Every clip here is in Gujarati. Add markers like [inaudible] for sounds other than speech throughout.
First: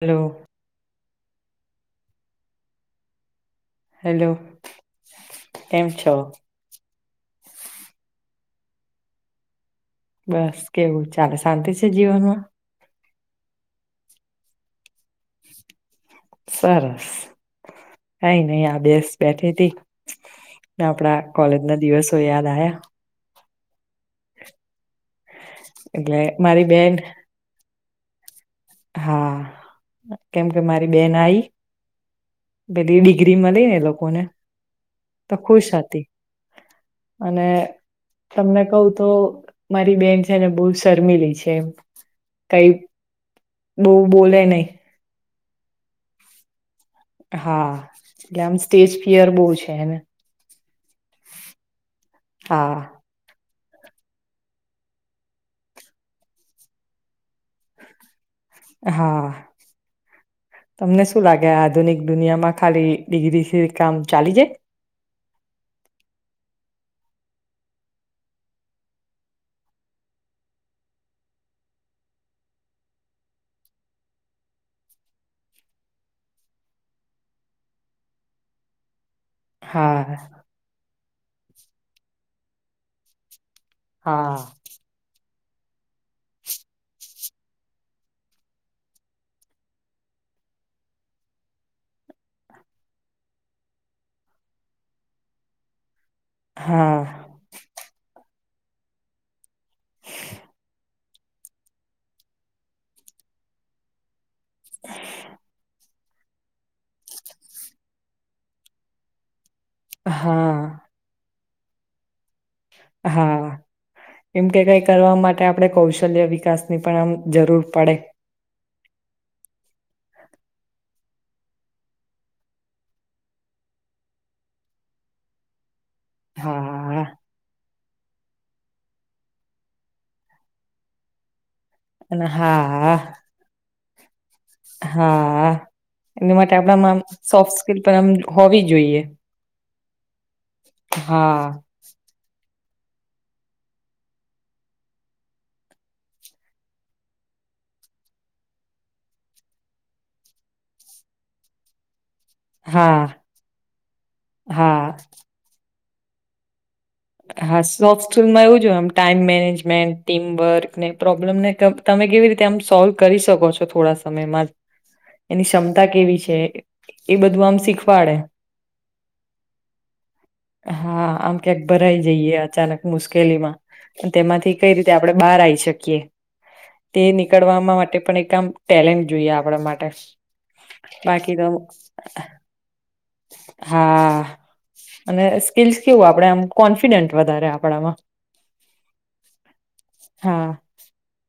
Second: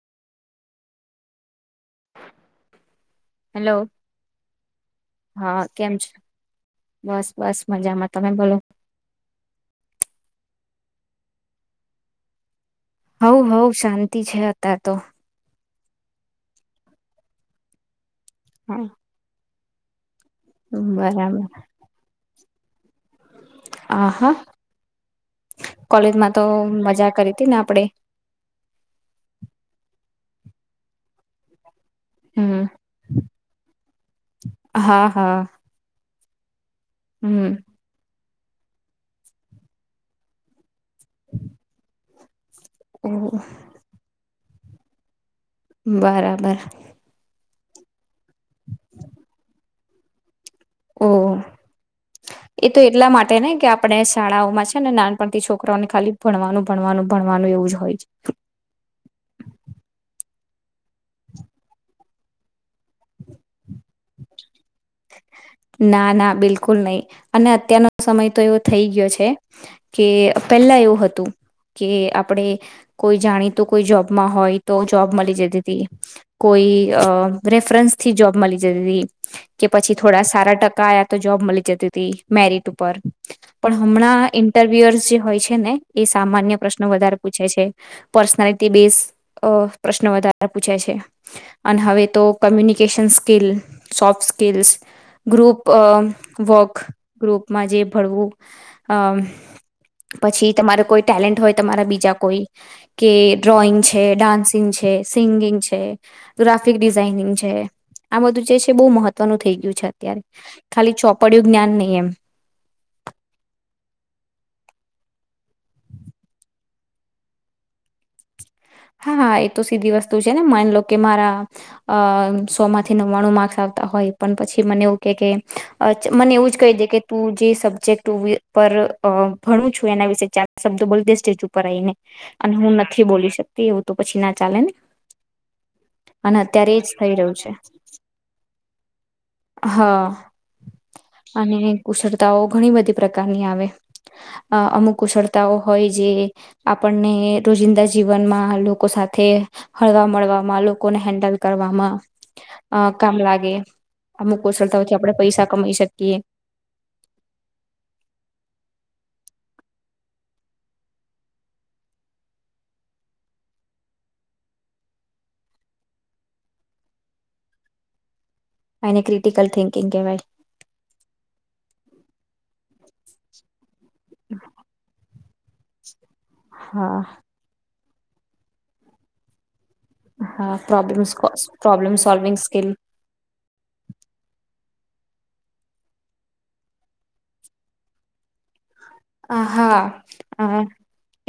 હલો. હેલો હેલો કેમ છો. બસ બસ મજામાં તમે બોલો. બસ કેવું ચાલે શાંતિ છે જીવનમાં. હવ હવ શાંતિ છે અ હતા. તો સરસ. કઈ નહી આ બેસ બેઠી હતી. આપડા બરાબર કોલેજ ના દિવસ તો યાદ આ આહા એટલે કોલેજમાં તો મારી બેન મજા કરી હતી ને આપડે હા કેમ કે મારી બેન આઈ હમ પેલી ડિગ્રી મળી ને લોકોને હા તો હા ખુશ હતી અને હમ તમને કહ તો મારી બેન છે ને બહ શરમી લઈ છે એમ ઓહ તું બોલ નહી બરાબર હા એટલે આમ સ્ટેજ ફિયર બહુ છે એને ઓ એ હા તો એટલા માટે ને કે આપણે શાળાઓમાં છે ને નાનપણ છોકરાઓને ખાલી ભણવાનું ભણવાનું ભણવાનું એવું જ હોય છે હા તમને શું લાગે આધુનિક દુનિયામાં ખાલી ડિગ્રી છે કામ ચાલી જાય છે ના ના બિલકુલ નહી અને અત્યારનો સમય તો એવો થઈ ગયો છે કે પેલા એવું હતું કે આપણે કોઈ જાણીતું કોઈ જોબમાં હોય તો જોબ મળી જતી હતી કોઈ રેફરન્સ થી જોબ મળી જરૂરી કે પછી હા. થોડા સારા ટકા આયા તો જોબ મળી જતી હતી મેરિટ ઉપર પણ હમણાં હા ઇન્ટરવ્યુઅર્સ જે હોય છે ને એ સામાન્ય પ્રશ્નો વધારે પૂછે છે પર્સનાલિટી બેઝ પ્રશ્નો વધારે પૂછે છે અને હવે તો communication skill soft skills group work હા ગ્રુપમાં જે ભણવું હમ પછી તમારે કોઈ ટેલેન્ટ હોય તમારા બીજા કોઈ કે ડ્રોઈંગ છે ડાન્સિંગ છે સિંગિંગ છે ગ્રાફિક ડિઝાઇનિંગ છે આ બધું જે છે બહુ મહત્વનું થઈ ગયું છે અત્યારે હા ખાલી ચો પડ્યું જ્ઞાન નહી એમ હા એમ કે કઈ કરવા માટે આપણે કૌશલ્ય વિકાસ ની પણ આમ જરૂર પડે હા હા એ તો સીધી વસ્તુ છે ને માન લો કે મારા અ સો માંથી નવ્વાણું માર્ક્સ આવતા હોય પણ પછી મને એવું કે કે અ મને એવું જ કહી દે કે હા તું જે શબ્દ ટુ વ્લ પર ભણું છું એના વિશેે ચાર શબ્દો બો દે સ્ટ ઉપ આવીને અને હું નથી બોલી શકતો એવું તો પછી ના હા એના અને માટે અત્યારે એજ આપણામાં થઈ રહ્યું છે સોફ્ટ સ્કીલ પણ આમ હોવી જોઈએ હ હા અને કુશળતાઓ ઘણી બધી પ્રકારની આવે અમુક કુશળતાઓ હોય જે આપણને રોજિંદા જીવનમાં લોકો સાથે હળવા મળવામાં લોકોને હેન્ડલ કરવામાં અ હા કામ લાગે હા અમુકુશળતાથી આપડે પૈસા કમાઈ શકીએ કે હા સોફ્ટ સ્કૂલમાં એવું જોય આમ ટાઈમ મેનેજમેન્ટ ટીમવર્ક ને પ્રોબ્લેમને તમે કેવી રીતે આમ સોલ્વ કરી શકો છો થોડા સમયમાં એની ક્ષમતા કેવી છે એ બધું આમ શીખવાડે એને ક્રિટિકલ થિંકિંગ કહેવાય હા આમ ક્યાંક ભરાઈ જઈએ અચાનક મુશ્કેલીમાં તેમાંથી કઈ રીતે આપડણે બહાર આવી શકીએ હા તે નીકળવા માટે માટે પણ એક આમ ટેલેન્ટ જોઈએ આપણા માટે હા પ્રોબ્લેમ બાકી તો પ્રોબ્લેમ સોલ્વિંગ સ્કલ હા અને સ્કીલ્સ કેવું આપણેે આમ કોન્ફિડન્ટ વધારે આપણામાં અ હા હ હા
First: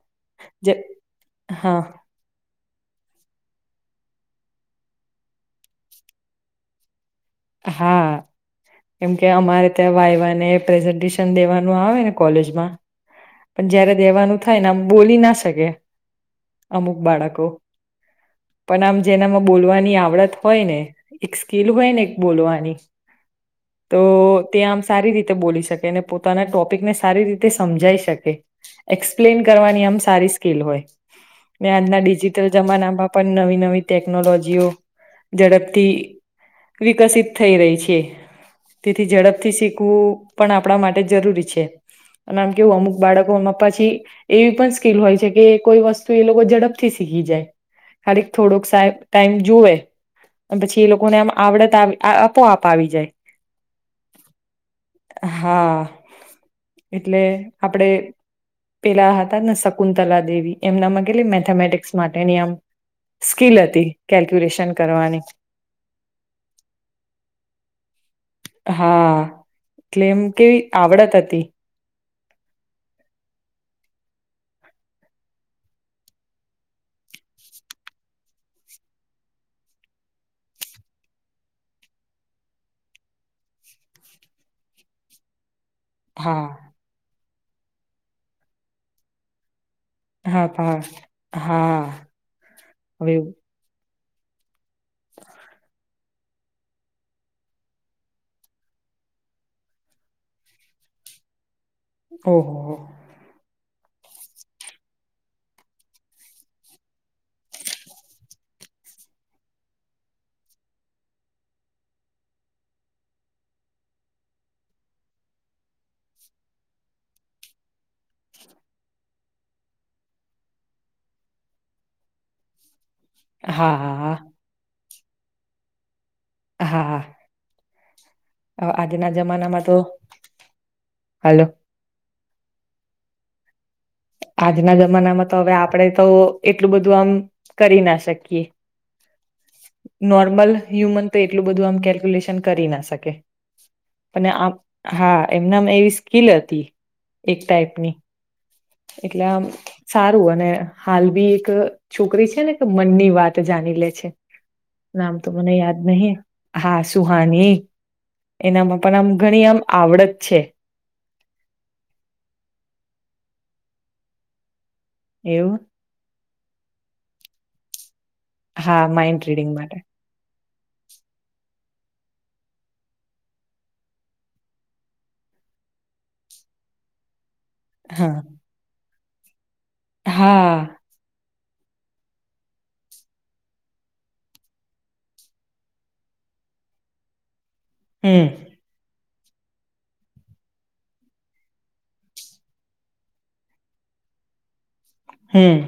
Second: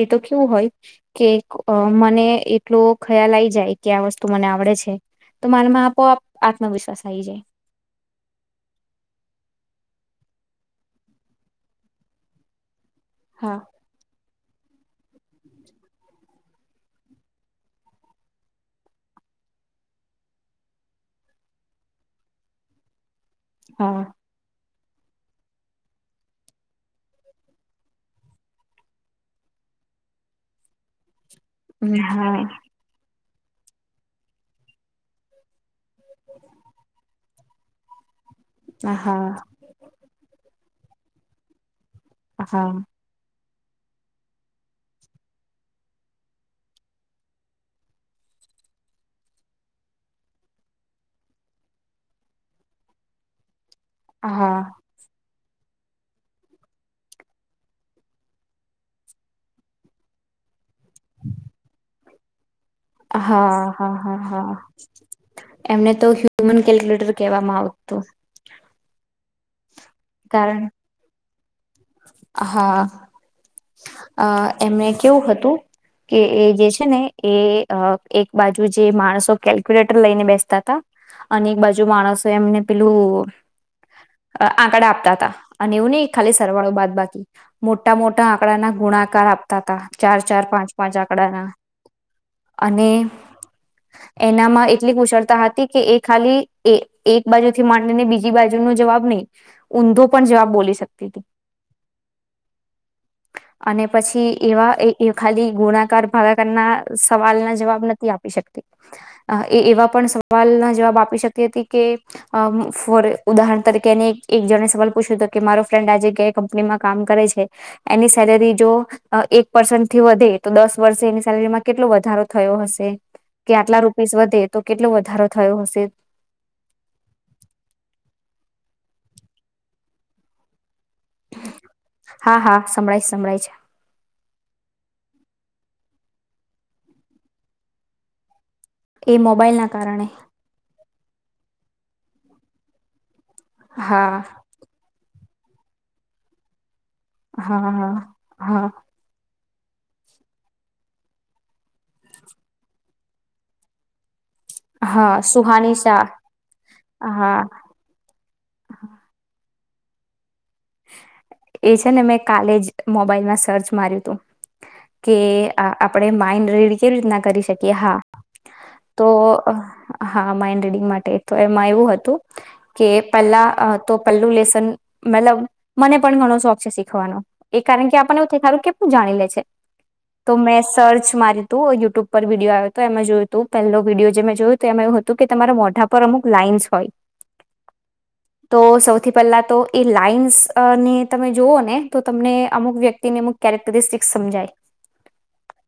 એ તો શું હોય જે કે હા મને એટલો ખ્યાલ આ આવી જાય કે આ વસ્તુ મને આવડે છે તો મારામાં આપો આત્મવિશ્વાસ આવી જાય હા કેમકે અમારે ત્યાં વાયવાને પ્રેઝન્ટેશન દેવાનું આવે ને કોલેજમાં હા પણ જયારે દેવાનું થાયને આમ બોલી ના શકે અમુક બાળકો પણ આમ જેનામાં બોલવાની આવડત હોય ને એક સ્કીિલ હોય ને બોલો અને હા તો તે આમ સારી રીતે બોલી શકે અને પોતાના ટોપિકને સારી રીતે સમજાઈ શકે. એક્સપ્લેન કરવાની આમ સારી સ્કીલ હોય. મે હા આજના ડિજિટલ હા જમાનામાં પણ નવી નવી ટેકનોલોજીઓ જડ તે વિકસિત થઈ રહી છે. તેથી હા ઝડપથી શીખવું પણ આપણા માટે જરૂરી છે. અને આમ હા કેવું અમુક બાળકોમાં પછી એવી પણ સ્કીિલ હોય છે, કે કોઈ વસ્તુ એ લોકો ઝડપથી શીખી જાય. ખાલી થોડોક સા ટાઈમ જુવે પછી એ લોકોને આમ આવડત આપો-આપ આવી જાય હા હા એટલે આપડે પેલા હતા ને શકુંંતલા દેવી એમનામાંેલી મેથેામેટિક્સ માટે નિયમ હા હા હા હા કરવાની એમને તો ક્યુમન કેલ્ક્યુલેટર કહેવામાં આવત હતું. હા એટલે એમ કેવી કારણ આવડત હતી. હા અ એમને કેવું હતું કે એ જે છે ને એ એક બાજુ જે માણસો કેલ્ક્યુલેટર લઈને બેસતા હતા અને એક બાજુ માણસો એમને પેલું આંકડા આપતા હતા. અને એું ન ખાલી હા સરવાળો બાદ બાકી મોટા મોટા આંકડાના ગુણાકાર આપતા હતા. ચાર ચાર હા પાંચ હા પાંચ આંકડાના હા અને હવે એનામાં એટલી કુશળતા હતી કે એ ખાલી એક બાજુ થી માંડીને બીજી બાજુ નો જવાબ નહી ઊંધો પણ જવાબ બોલી શકતી હતી. ઓહ, અને પછી એવા ખાલી ગુણાકાર ભાગાકારના સવાલના જવાબ નથી આપી શકતી એ એવા પણ સવાલના જવાબ આપી શકતી હતી કે ફોર ઉદાહરણ તરીકે એને એક જણે સવાલ પૂછ્યો હતો કે મારો ફ્રેન્ડ આજે કંપનીમાં કામ કરે છે એની સેલેરી જો એક પર્સ થી વધે તો દસ વર્ષે એની સેલેરીમાં કેટલો વધારો થયો હશે. કે હા આટલા હા રૂપીસ હા વધે તો કેટલો વધે વધારો થયો હશે હા હા આજના જમાનામાં તો, હાલો હા હા સંભળાય સંભળાય છે. આજના જમાનામાં તો હવે આપડે તો એટલું બધું આમ કરી ના શકીએ. છે એ મોબાઈલ ના કારણે નોર્મલ હ્યુમ તે એટલું બધું આમ કેલ્ક્યુલેશન કરી ના શકે. હા અને આમ હા. એમનામાં એવી સ્કીલ હતી. એક હા હા ટાઈપની હા એટલે આમ સારું અને હાલ બી એક છોકરી છે ને એક મનની વાત જાણી લે છે. હા નામ તો મને સુહાની યાદ શાહ નહી, હા હા સુહાની એનામાં પણ આમ ઘણી આમ આવડત છે. એ છે ને મેં કાલે જ મોબાઈલમાં સર્ચ માર્યું હતું. કે એવું આપડે મા આઇન્ડ્રેડ કેવી રીતના કરી શકીએ હા. હા તો માઇન્ડ રીડિંગ માટે હા માઇન્ડ રીડિંગ માટે તો એ મા એવું હતું કે પેલ્લા તો પેલ્લું લેસન મતલબ મને પણ ઘણો શોખ છે શીખવાનો. એ કારણ કે હા આપનેવ થું થારુ કે. જાણી લે છે. તો હા મેં સર્ચ મારી. તો યુટ્યુબ પર વિડીયો આવ્યો હતો એમાં જોયું હતું પહેલો વિડીયો જે જોયુ ત એમાં એવું હતું કે તમારા મોઢા પર અમુક લાઈન્સ હોય. હમ તો સૌથી પહેલા તો એ લાઈન્સ અ ને તમે જુઓ ને તો તમને અમુક વ્યક્તિને અમુક કેરેક્ટરિસ્ટિક સમજાય. હમ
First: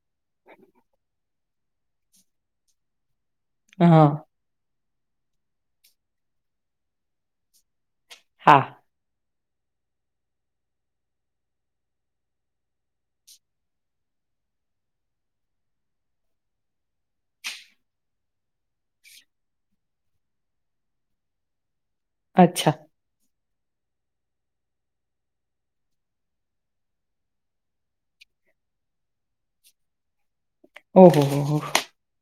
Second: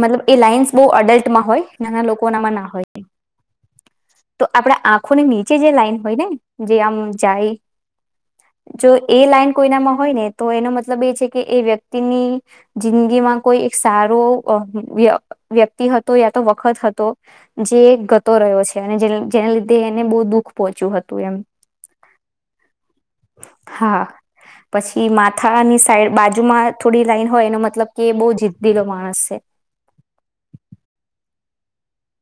મતલબ એ લાઈઇન્સ બહુ અડલ્ટમાં હોય નાના લોકોનામાં ના હોય. હા તો આપડા આ કો નીચે જે લાઈન હોયને જે આમ જાય. હા જો એ લાઈન કોઈનામાં હોય ને તો એનો મતલબ એ છે કે એ વ્યક્તિની જિંદગીમાં કોઈ એક સારો વ્યક્તિ હતો યા તો વખત હતો જે ગતો રહ્યો છે અને જેના લીધે એને બહુ દુઃખ પોહોંચ્યું હતું એમ. અચ્છા. હા પછી માથાની સાઈડ બાજુમાં થોડી લાઈન હોય એનો મતલબ કે બહુ જીદીલો માણસ છે. ઓ હો હો હો.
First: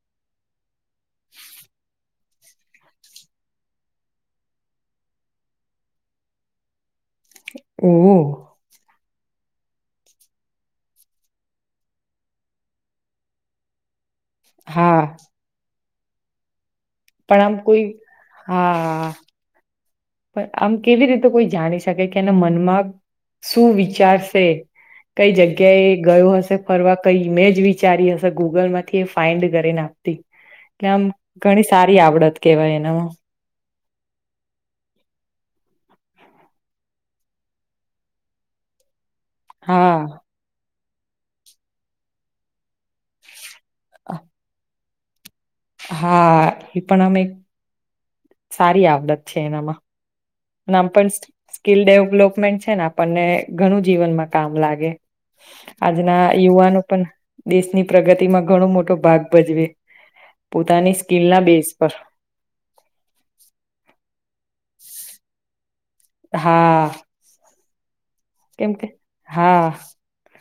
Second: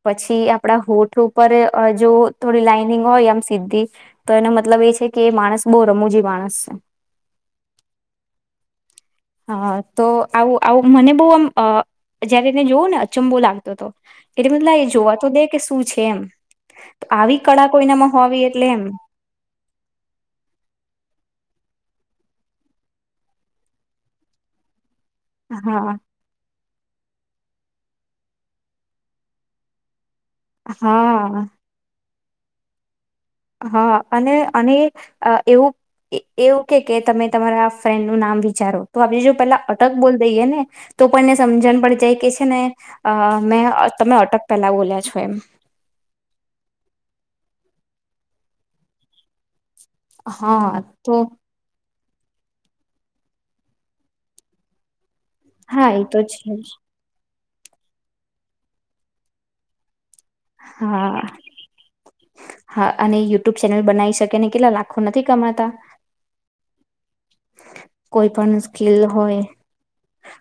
પછી આપડા હોઠ ઉપર જો થોડી લાઈનિંગ હોય આમ સીધી તો એનો મતલબ એ છે કે માણસ બહુ રમૂજી માણસ છે. હમ હા તો આવું આવું મને બો આમ જયારેને જોવું ને ચંબુ લાગતો હતો. એટલે [unintelligible] એ હા જોવા તો દે કે શું છ. એમ. તો પણ આવી આમ કળા કોઈ કોઈનામાં હોવી એટલે એમ હા પણ આમ કેવી રીતે કોઈ જાણી શકે કે એના મનમાં શું વિચારશે કઈ જગ્યા એ હા ગયો હશે ફરવા કઈ મેજ વિચારી હશે ગૂગલ માંથી એ ફાાઈન્ડ કરેને આપ એટલે આમ હા ઘણી સારી આવડત. કેવાય એનામાં. હા અને અને એવું એવું કે કે તમે તમારા ફ્રેન્ડનું નામ વિચારો. તો આપ જો પેલા અટક હા બોલ દઈએે ને. તો પણ એને સમજણ પડી જાય કે છે ને અ અમે તમે અટક પહેલા બોલ્યા સ્વ એયમ હા એ પણ અમે સારી આવડત છે એનામાં. હા નામ પણ તો સ્કીલડેવ ડેપમેન્ટ છે ને આપણને ઘણું જીવનમાં કામ લાગે. હા એ તો આજના છે જ યુવાનો પણ દેશની પ્રગતિમાં ઘણો મોટો ભાગ ભજવે. પોતાની હા સ્કીલના બેઝ પર હા અને યુટ્યુબ ચેનલ બનાવી શકે ને કેટલા લાખો નથી કમાતા. હા. કોઈ પણ કેમ કે સ્કીલ હોય. હા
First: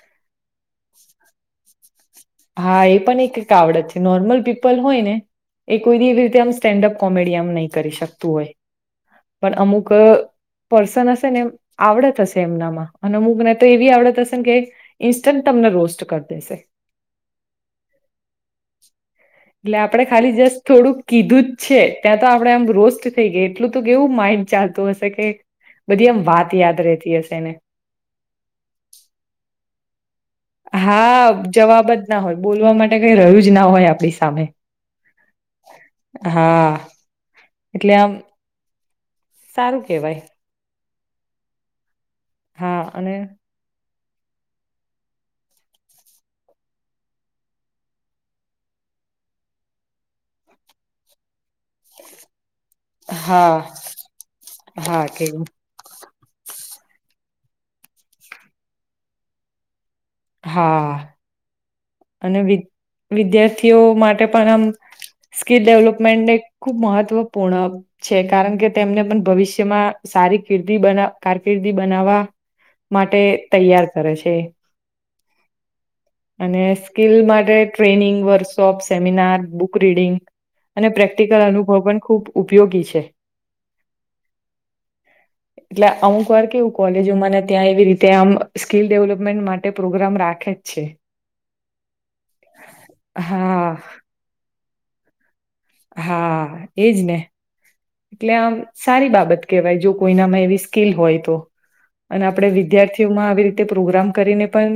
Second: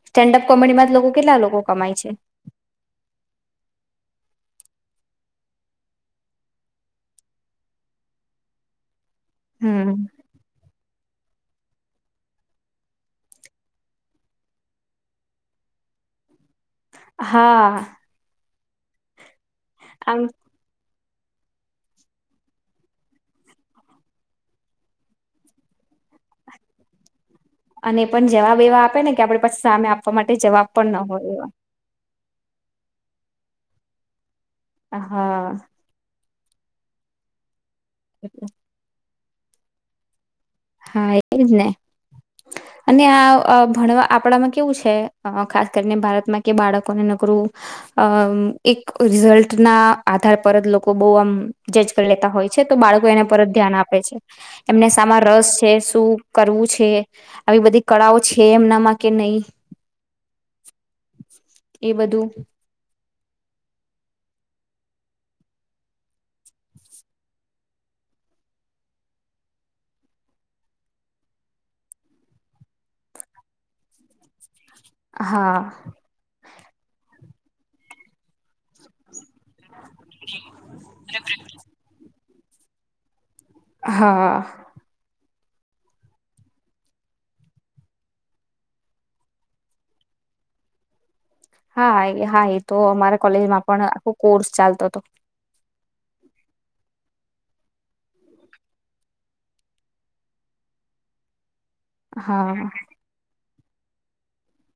સ્ટેન્ડઅપ કોમેડીમાં લોકો કેટલા લોકો કમાય છે. હા એ પણ એક એક આવડત છે નોર્મલ પીપલ હોય ને એ કોઈ એવી રીતે આમ સ્ટેન્ડઅપ કોમેડી આમ નહીં કરી શકતું હોય. પણ અમુક હમ પર્સન હશે ને આવડત હશે એમનામાં અને અમુક મને તો એવી આવડત હશે ને કે ઇન્સ્ટન્ટ તમને રોસ્ટ કરી દેશે. હા એટલે આપડે આમ ખાલી જસ્ટ થોડુંક કીધું જ છે ત્યાં તો આપડે આમ રોસ્ટ થઈ ગયા એટલું કે એવું માઇન્ડ ચાલતું હશે કે બધી એમ વાત યાદ રતી હશે ને અને એ પણ જવાબ એવા આપે ને કે આપડે પછી સામે આપ આપવા માટે જવાબ પણ ના હોય હા એવા. જવાબ જ ના હોય બોલવા માટે કઈ રહ્યું જ ના હોય આપણી સામે. હા. હા. એટલે આમ સારું કેવાય. હા એજ ને. અને આ ભણવા આપડામાં કેવું છે ખાસ કરીને ભારતમાં કે બાળકોને નગરું અ એક રિઝલ્ટ ના આધાર પર જ લોકો બહ આમ જજ કરી લેતા હોય છે તો બાળકો એને પરત હા ધ્યાન આપે છે એમને હા સામાર કે રસ છે સૂપ કરવું છે આવી બધી કળાઓ છે એમનામાં કે નહી હા એ બધું અને વિ વિદ્યાર્થીઓ માટે પણ આમ સ્કીિલ ડેવલપમેન્ટને ખૂબ મહત્વપૂર્ણ છે કારણ કે તેમને પણ ભવિષ્યમાં સારી કિર્દી કારકિર્દી બનાવવા માટે તૈયાર કરે છે હા અને સ્કીલ માટે training workshop seminar book reading અને પ્રેક્ટિકલ અનુભવ પણ ખૂબ ઉપયોગી છે હા એટલે અમુક વાર કેવું કોલેજોમાંને ત્યાં એવી રીતે આમ સ્કીિલ ડેવલપમેન્ટ માટે પ્રોગ્રામ રાખે જ છે હા હા એ તો અમારા કોલેજમાં હા પણ આખો કોર્સ ચાલતો હતો તો હા એજ ને એટલે આમ સારી બાબત કેહેવાય જો કોઈનામાં એવી સ્કીિલ હોય તો અને આપડે હા વિદ્યાર્થીઓમાં આવી રીતે તે પ્રોગ્રામ કરીને પણ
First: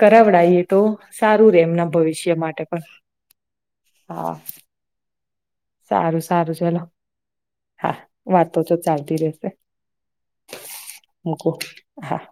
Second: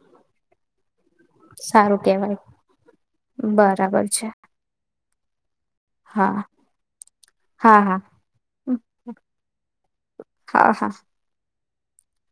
કરાવડાયએ તો સારું રે એમના ભવિષ્ય માટે પણ બરાબર છે હા સારું હા સારું ચલો હા વાતો તો ચાલતી રેશે હા હા મૂક હા